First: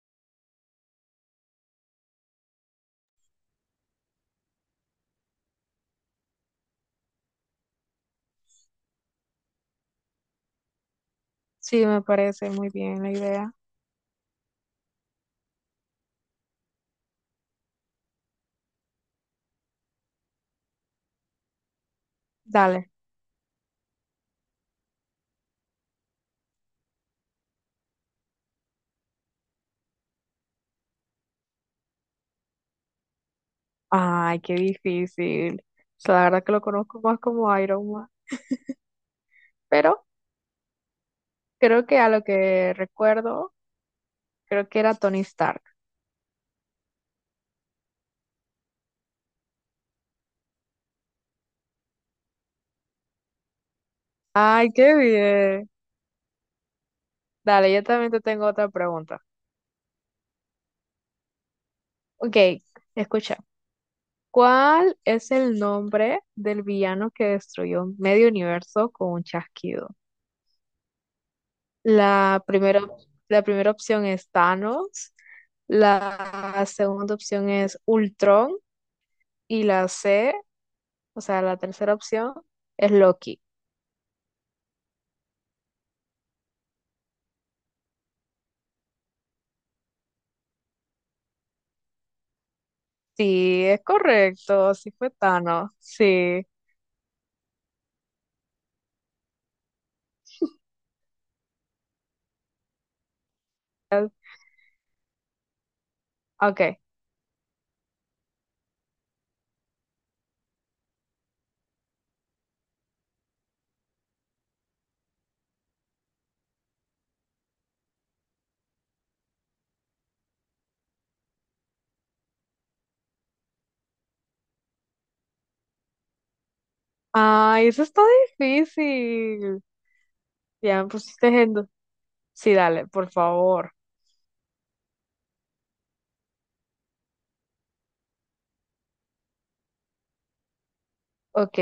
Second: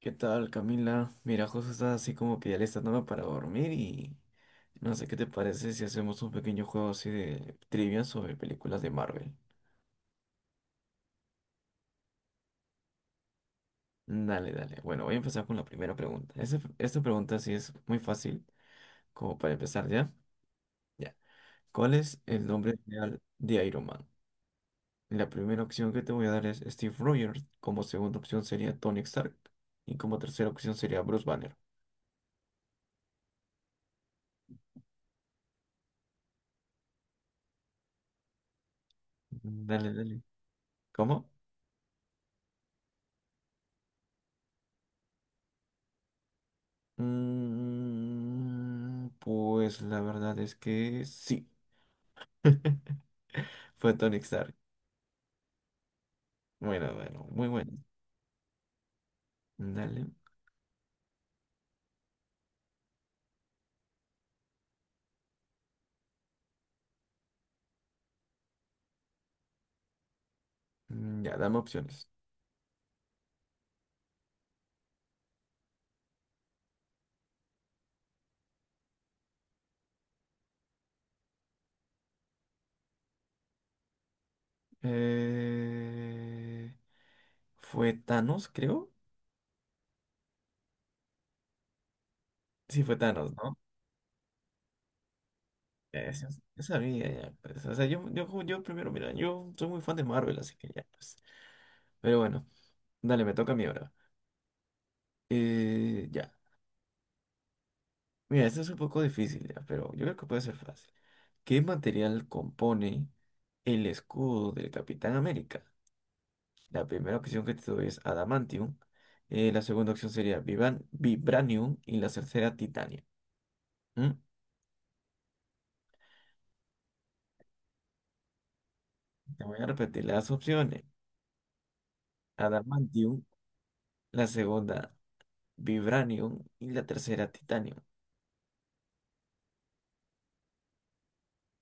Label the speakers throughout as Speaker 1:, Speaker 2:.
Speaker 1: ¿Qué tal, Camila? Mira, José está así como que ya está dando para dormir y no sé qué te parece si hacemos un pequeño juego así de trivia sobre películas de Marvel.
Speaker 2: Sí, me parece muy bien la idea.
Speaker 1: Dale, dale. Bueno, voy a empezar con la primera pregunta. Esta pregunta sí es muy fácil, como para empezar ya. Ya. ¿Cuál es el nombre
Speaker 2: Dale.
Speaker 1: real de Iron Man? La primera opción que te voy a dar es Steve Rogers, como segunda opción sería Tony Stark y como tercera opción sería Bruce Banner.
Speaker 2: Ay, qué difícil. O sea, la verdad que lo conozco más como Iron Man.
Speaker 1: Dale,
Speaker 2: Pero
Speaker 1: dale. ¿Cómo?
Speaker 2: creo que a lo que recuerdo, creo que era Tony Stark.
Speaker 1: Mm, pues la verdad es que sí. Fue Tony Stark.
Speaker 2: Ay, qué bien.
Speaker 1: Bueno, bueno, muy bueno.
Speaker 2: Dale, yo también te tengo otra pregunta.
Speaker 1: Dale.
Speaker 2: Ok, escucha. ¿Cuál es el nombre del villano que destruyó medio universo con un chasquido?
Speaker 1: Mm, ya, dame opciones.
Speaker 2: La primera, la primera opción es Thanos. La segunda opción es Ultron. Y la C, o sea, la tercera opción es Loki.
Speaker 1: Eh, Fue Thanos, creo. Sí, fue Thanos, ¿no?
Speaker 2: Sí, es correcto, sí fue Thanos,
Speaker 1: Eso,
Speaker 2: sí.
Speaker 1: esa sabía ya, pues. O sea, yo primero, mira, yo soy muy fan de Marvel, así que ya, pues. Pero bueno, dale, me toca a mí ahora. Ya.
Speaker 2: Ok.
Speaker 1: Mira, esto es un poco difícil ya, pero yo creo que puede ser fácil. ¿Qué material compone el escudo del Capitán América? La primera opción que te doy es adamantium, la segunda opción sería vibranium y la tercera titanio. ¿Mm?
Speaker 2: Ay, eso está
Speaker 1: Te voy
Speaker 2: difícil.
Speaker 1: a repetir las
Speaker 2: Ya
Speaker 1: opciones.
Speaker 2: me pusiste en... Sí, dale, por
Speaker 1: Adamantium,
Speaker 2: favor.
Speaker 1: la segunda vibranium y la tercera titanio.
Speaker 2: Ok,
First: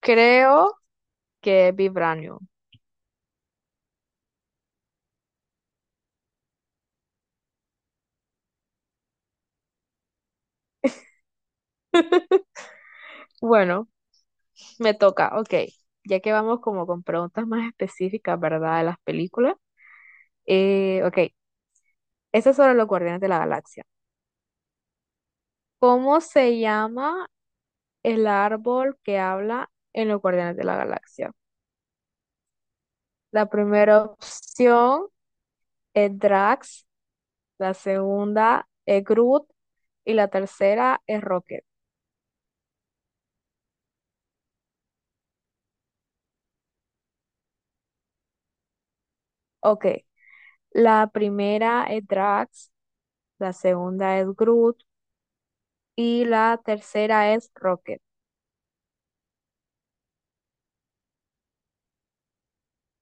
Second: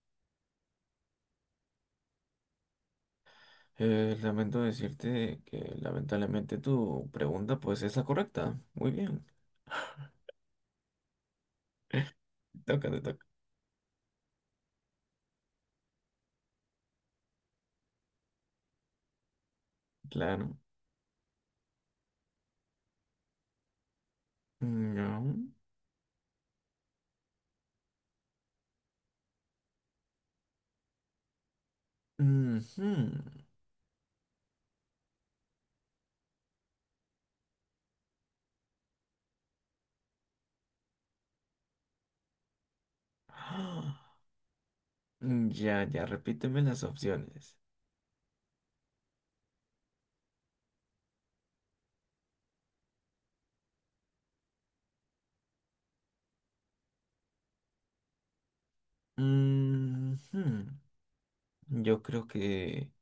Speaker 2: creo que es Vibranium.
Speaker 1: Lamento decirte que lamentablemente tu pregunta pues es la correcta. Muy bien, toca, te toca.
Speaker 2: Bueno, me toca, ok. Ya que vamos como con preguntas más específicas, ¿verdad? De las películas.
Speaker 1: Claro.
Speaker 2: Ok, esta es sobre los Guardianes de la Galaxia.
Speaker 1: Mm, no.
Speaker 2: ¿Cómo se llama el árbol que habla en los Guardianes de la Galaxia?
Speaker 1: Ujú.
Speaker 2: La primera opción es Drax, la segunda es Groot y la tercera es Rocket.
Speaker 1: Ah, ya, ya, repíteme las opciones.
Speaker 2: Ok, la primera es Drax, la segunda es Groot y la tercera es Rocket.
Speaker 1: Ujú. Yo creo que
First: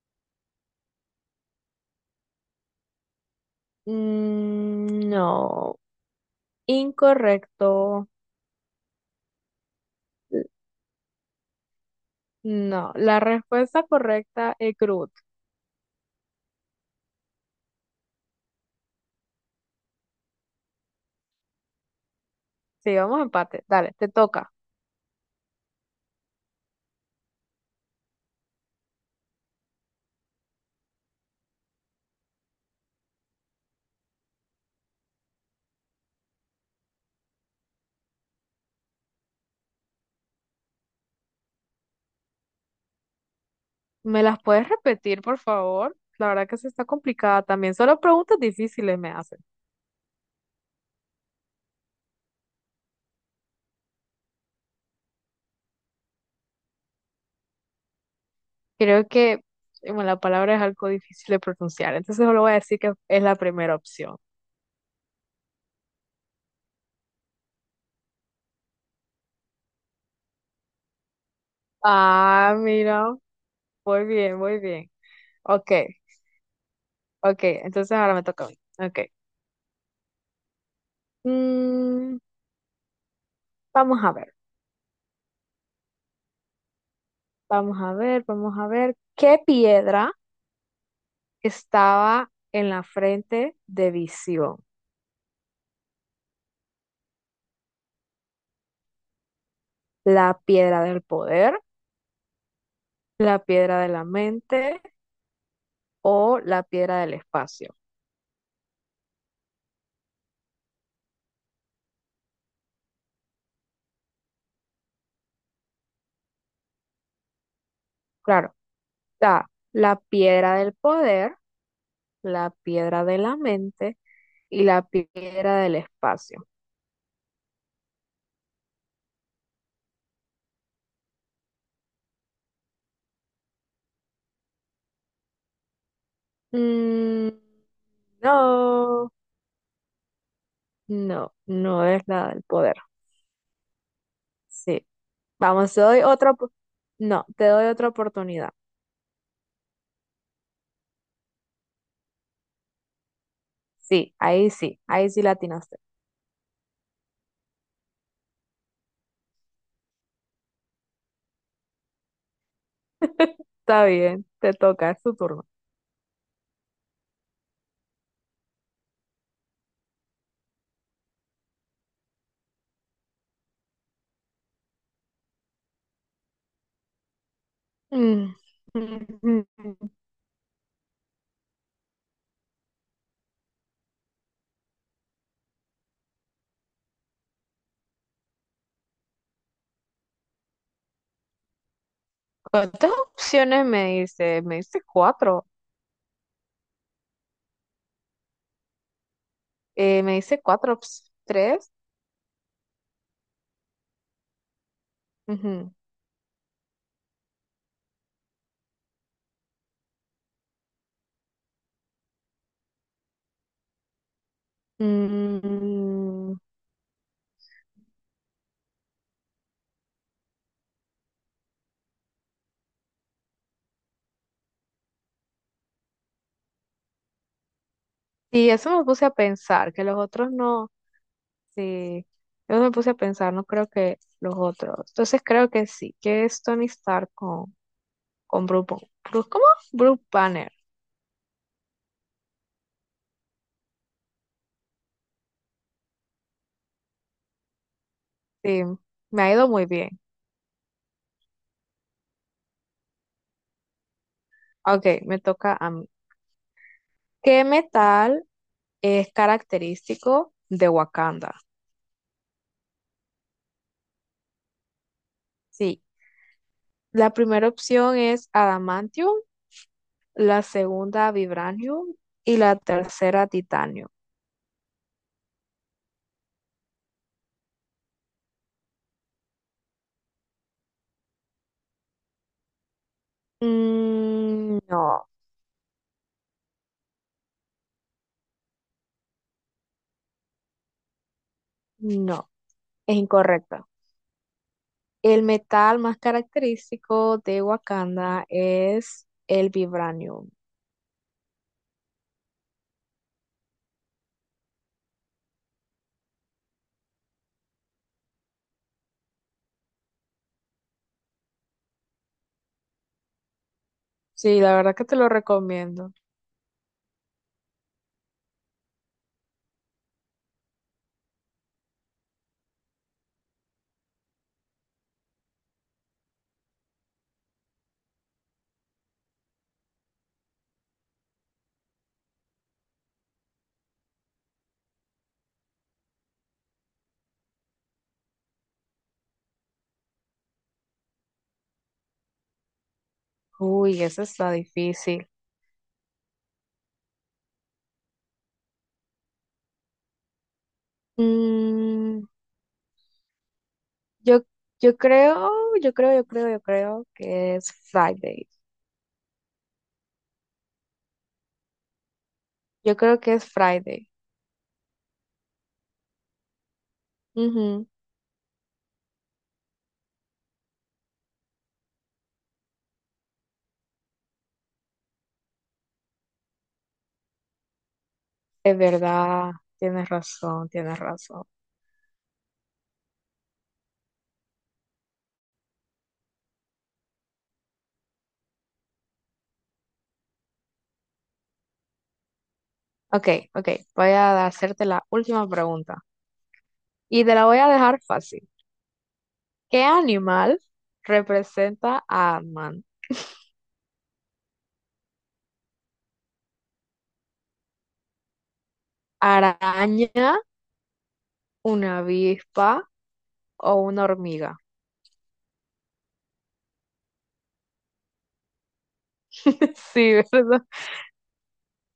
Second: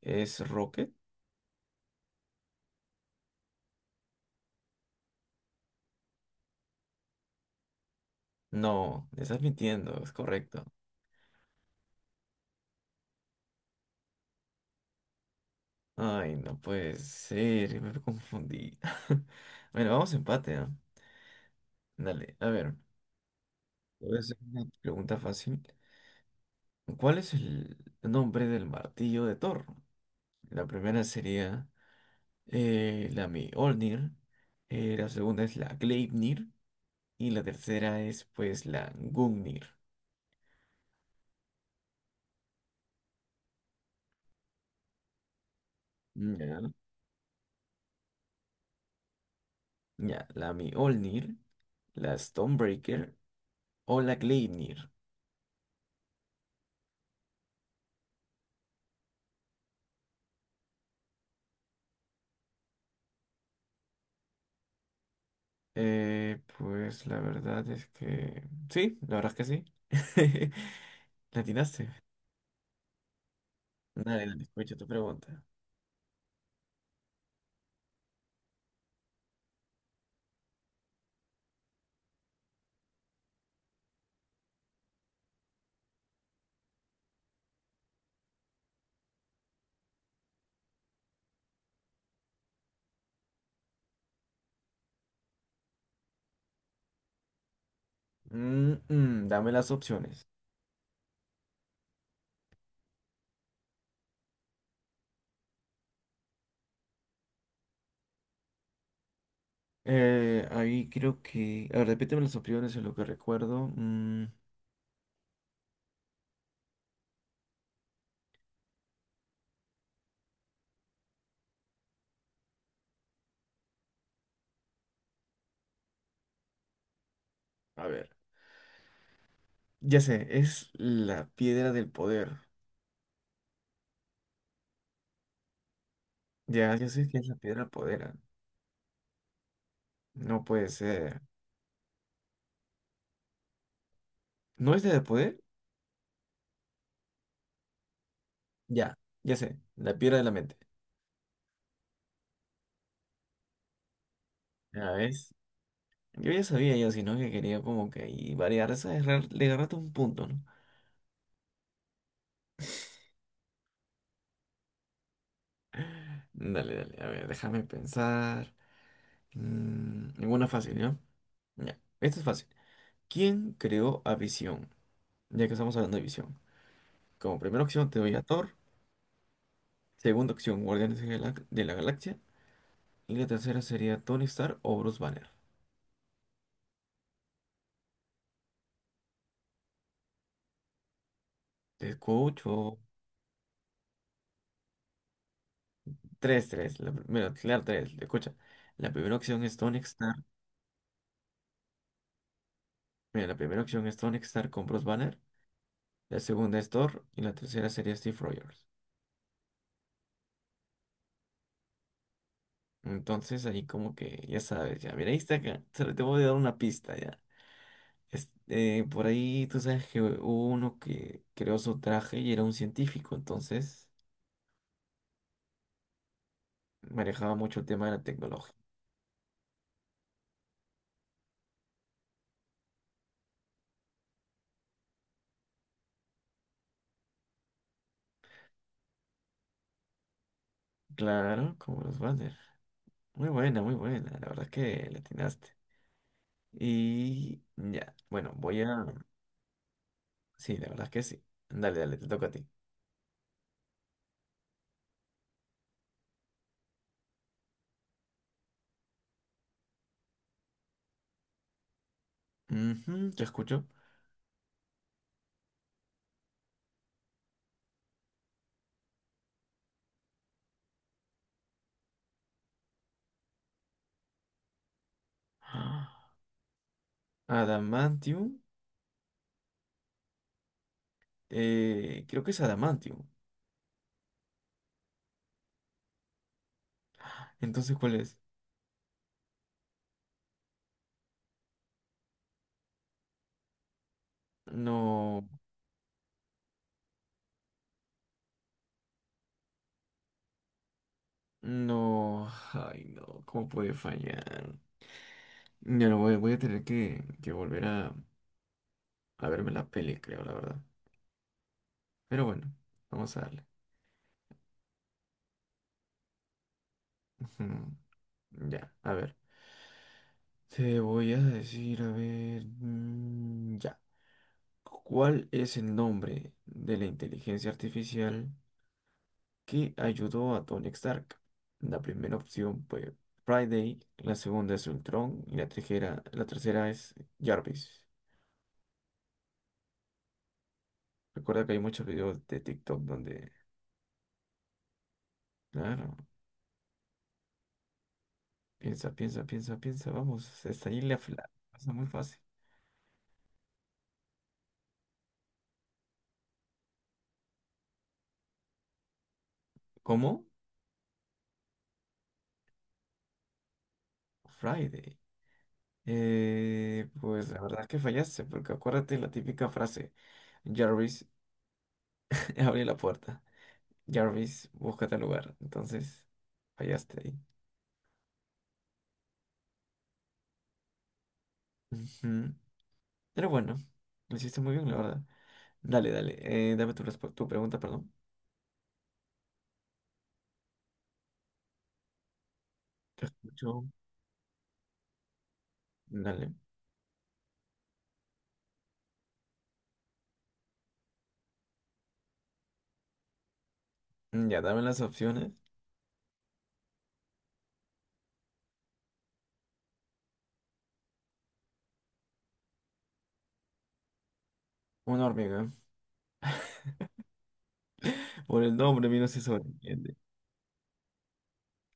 Speaker 1: es Rocket.
Speaker 2: Mm, no, incorrecto.
Speaker 1: No, me estás mintiendo, es
Speaker 2: L-
Speaker 1: correcto.
Speaker 2: No, la respuesta correcta es Groot.
Speaker 1: Ay, no puede ser, me confundí. Bueno, vamos a empate, ¿ah? Dale, a ver.
Speaker 2: Sí, vamos a empate. Dale,
Speaker 1: Te
Speaker 2: te
Speaker 1: voy a hacer
Speaker 2: toca.
Speaker 1: una pregunta fácil. ¿Cuál es el nombre del martillo de Thor? La primera sería la Mjolnir. La segunda es la Gleipnir. Y la tercera es pues la Gungnir.
Speaker 2: ¿Me las puedes repetir, por favor? La verdad que
Speaker 1: Ya.
Speaker 2: se está complicada también. Solo preguntas difíciles me hacen.
Speaker 1: Ya, la Mjolnir, la Stonebreaker o la Gleipnir.
Speaker 2: Creo que bueno, la palabra es algo difícil de pronunciar, entonces solo voy a decir que es la primera opción.
Speaker 1: Pues la verdad es que... Sí, la verdad es que sí. La atinaste.
Speaker 2: Ah, mira, muy
Speaker 1: Dale,
Speaker 2: bien,
Speaker 1: dale,
Speaker 2: muy
Speaker 1: escucho tu
Speaker 2: bien.
Speaker 1: pregunta.
Speaker 2: Ok, ok, entonces ahora me toca a mí. Ok. Mm, vamos a ver, vamos a ver, vamos a ver. ¿Qué piedra estaba en la frente de Visión?
Speaker 1: Dame las opciones.
Speaker 2: ¿La piedra del poder? ¿La piedra de la mente? O la piedra del espacio.
Speaker 1: Ahí creo que... A ver, repíteme las opciones en lo que recuerdo. Mm,
Speaker 2: Claro, está la piedra del poder, la piedra de la mente y la piedra del espacio.
Speaker 1: a ver. Ya sé, es la piedra del poder. Ya, ya sé que es
Speaker 2: Mm,
Speaker 1: la piedra del poder.
Speaker 2: no,
Speaker 1: No puede ser.
Speaker 2: no es la del poder.
Speaker 1: ¿No es
Speaker 2: Sí.
Speaker 1: la del poder?
Speaker 2: Vamos, te doy otra, no, te doy otra oportunidad.
Speaker 1: Ya, ya sé, la piedra de la mente.
Speaker 2: Sí, ahí sí,
Speaker 1: ¿Ya
Speaker 2: ahí sí la
Speaker 1: ves?
Speaker 2: atinaste.
Speaker 1: Yo ya sabía yo, sino que quería como que ahí variar, le agarraste un punto, ¿no?
Speaker 2: Está bien, te toca, es tu turno.
Speaker 1: Dale, dale, a ver, déjame pensar. Mm, ninguna fácil, ¿no? Ya, esto es fácil. ¿Quién creó a Visión? Ya que estamos hablando de Visión. Como primera opción te doy a
Speaker 2: Mm,
Speaker 1: Thor,
Speaker 2: mm, mm.
Speaker 1: segunda opción Guardianes de la Galaxia y la tercera sería Tony Stark o Bruce Banner. Te escucho.
Speaker 2: ¿Cuántas opciones me dice? Me dice cuatro.
Speaker 1: Tres, tres. Mira, claro, tres. Escucha. La primera opción es Tony
Speaker 2: Me
Speaker 1: Stark.
Speaker 2: dice cuatro, tres.
Speaker 1: Mira, la primera opción es Tony Stark con Bruce Banner.
Speaker 2: Ujú.
Speaker 1: La segunda es Thor. Y la tercera sería Steve Rogers. Entonces ahí como que, ya sabes, ya. Mira, ahí está acá. Solo te voy a dar
Speaker 2: Mm,
Speaker 1: una pista ya. Por ahí tú sabes que hubo uno que creó su traje y era un científico. Entonces manejaba mucho el tema de la
Speaker 2: y
Speaker 1: tecnología.
Speaker 2: eso me puse a pensar, que los otros no. Sí, yo me puse a pensar, no creo que los otros. Entonces creo que sí, que es Tony Stark con Bruce, ¿cómo? Bruce Banner.
Speaker 1: Claro, como los Banner. Muy buena, muy buena. La verdad es que le atinaste. Y ya, bueno, voy
Speaker 2: Sí,
Speaker 1: a...
Speaker 2: me ha ido muy bien.
Speaker 1: Sí, la verdad es que sí. Dale, dale, te toca a ti.
Speaker 2: Ok, me toca a mí. ¿Qué metal es característico de Wakanda?
Speaker 1: Ujú, te escucho.
Speaker 2: Sí, la primera opción es adamantium. La segunda vibranio y la tercera titanio.
Speaker 1: Ah, adamantium. Creo que es Adamantium.
Speaker 2: Mm, no,
Speaker 1: Entonces, ¿cuál es?
Speaker 2: no, es incorrecto. El
Speaker 1: No,
Speaker 2: metal más característico de Wakanda es el vibranium.
Speaker 1: no. Ay, no. ¿Cómo puede fallar? Ya no voy, voy a tener que volver a verme la peli, creo, la verdad. Pero bueno, vamos a darle.
Speaker 2: Sí, la verdad que te lo recomiendo.
Speaker 1: Ujú. Ya, a ver. Te voy a decir, a ver. Mm, ya. ¿Cuál es el nombre de la inteligencia artificial que ayudó a Tony Stark? La primera opción fue Friday, la segunda es Ultron y la tercera es Jarvis. Recuerda que hay muchos videos de TikTok donde,
Speaker 2: Uy, eso está difícil.
Speaker 1: claro, piensa, vamos, está ahí pasa muy
Speaker 2: Mm,
Speaker 1: fácil.
Speaker 2: yo, yo creo, yo creo que es Friday.
Speaker 1: ¿Cómo?
Speaker 2: Yo creo que es Friday.
Speaker 1: Friday. Pues la verdad
Speaker 2: Ujú,
Speaker 1: es que fallaste, porque acuérdate la típica frase, Jarvis, abre la puerta. Jarvis, búscate al lugar. Entonces, fallaste ahí.
Speaker 2: es verdad, tienes razón, tienes razón.
Speaker 1: Ujú. Pero bueno, lo hiciste muy bien, la verdad. Dale, dale. Dame tu pregunta, perdón. Te
Speaker 2: Ok, ok.
Speaker 1: escucho.
Speaker 2: Voy a hacerte la última pregunta.
Speaker 1: Dale.
Speaker 2: Y te la voy a dejar fácil. ¿Qué animal representa a Ant-Man?
Speaker 1: Mm, ya, dame las opciones.
Speaker 2: ¿Araña, una avispa o una hormiga?
Speaker 1: Una hormiga. Por el nombre, vino se
Speaker 2: Sí,
Speaker 1: sobreentiende.
Speaker 2: ¿verdad?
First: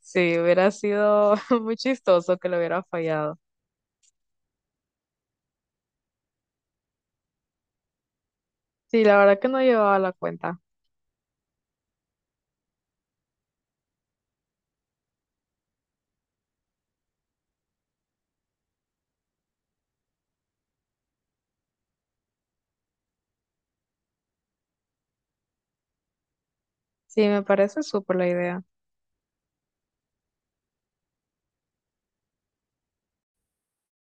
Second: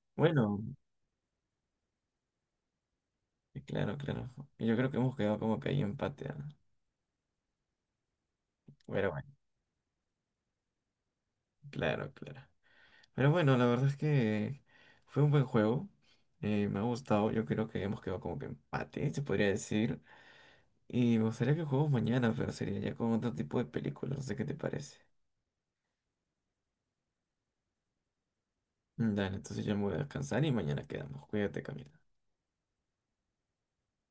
Speaker 2: Sí,
Speaker 1: Bueno,
Speaker 2: hubiera sido muy chistoso que lo hubiera fallado.
Speaker 1: claro, claro. Yo creo que hemos quedado como que ahí empate. ¿Ah?
Speaker 2: Sí,
Speaker 1: Pero
Speaker 2: la
Speaker 1: bueno,
Speaker 2: verdad que no llevaba la cuenta.
Speaker 1: claro, claro. Pero bueno, la verdad es que fue un buen juego. Me ha gustado. Yo creo que hemos quedado como que empate, se podría decir. Y me gustaría que juguemos mañana, pero sería ya con otro tipo de películas. No sé qué te parece.
Speaker 2: Sí, me parece súper la idea.
Speaker 1: Dale, entonces ya me voy a descansar y mañana quedamos. Cuídate, Camila.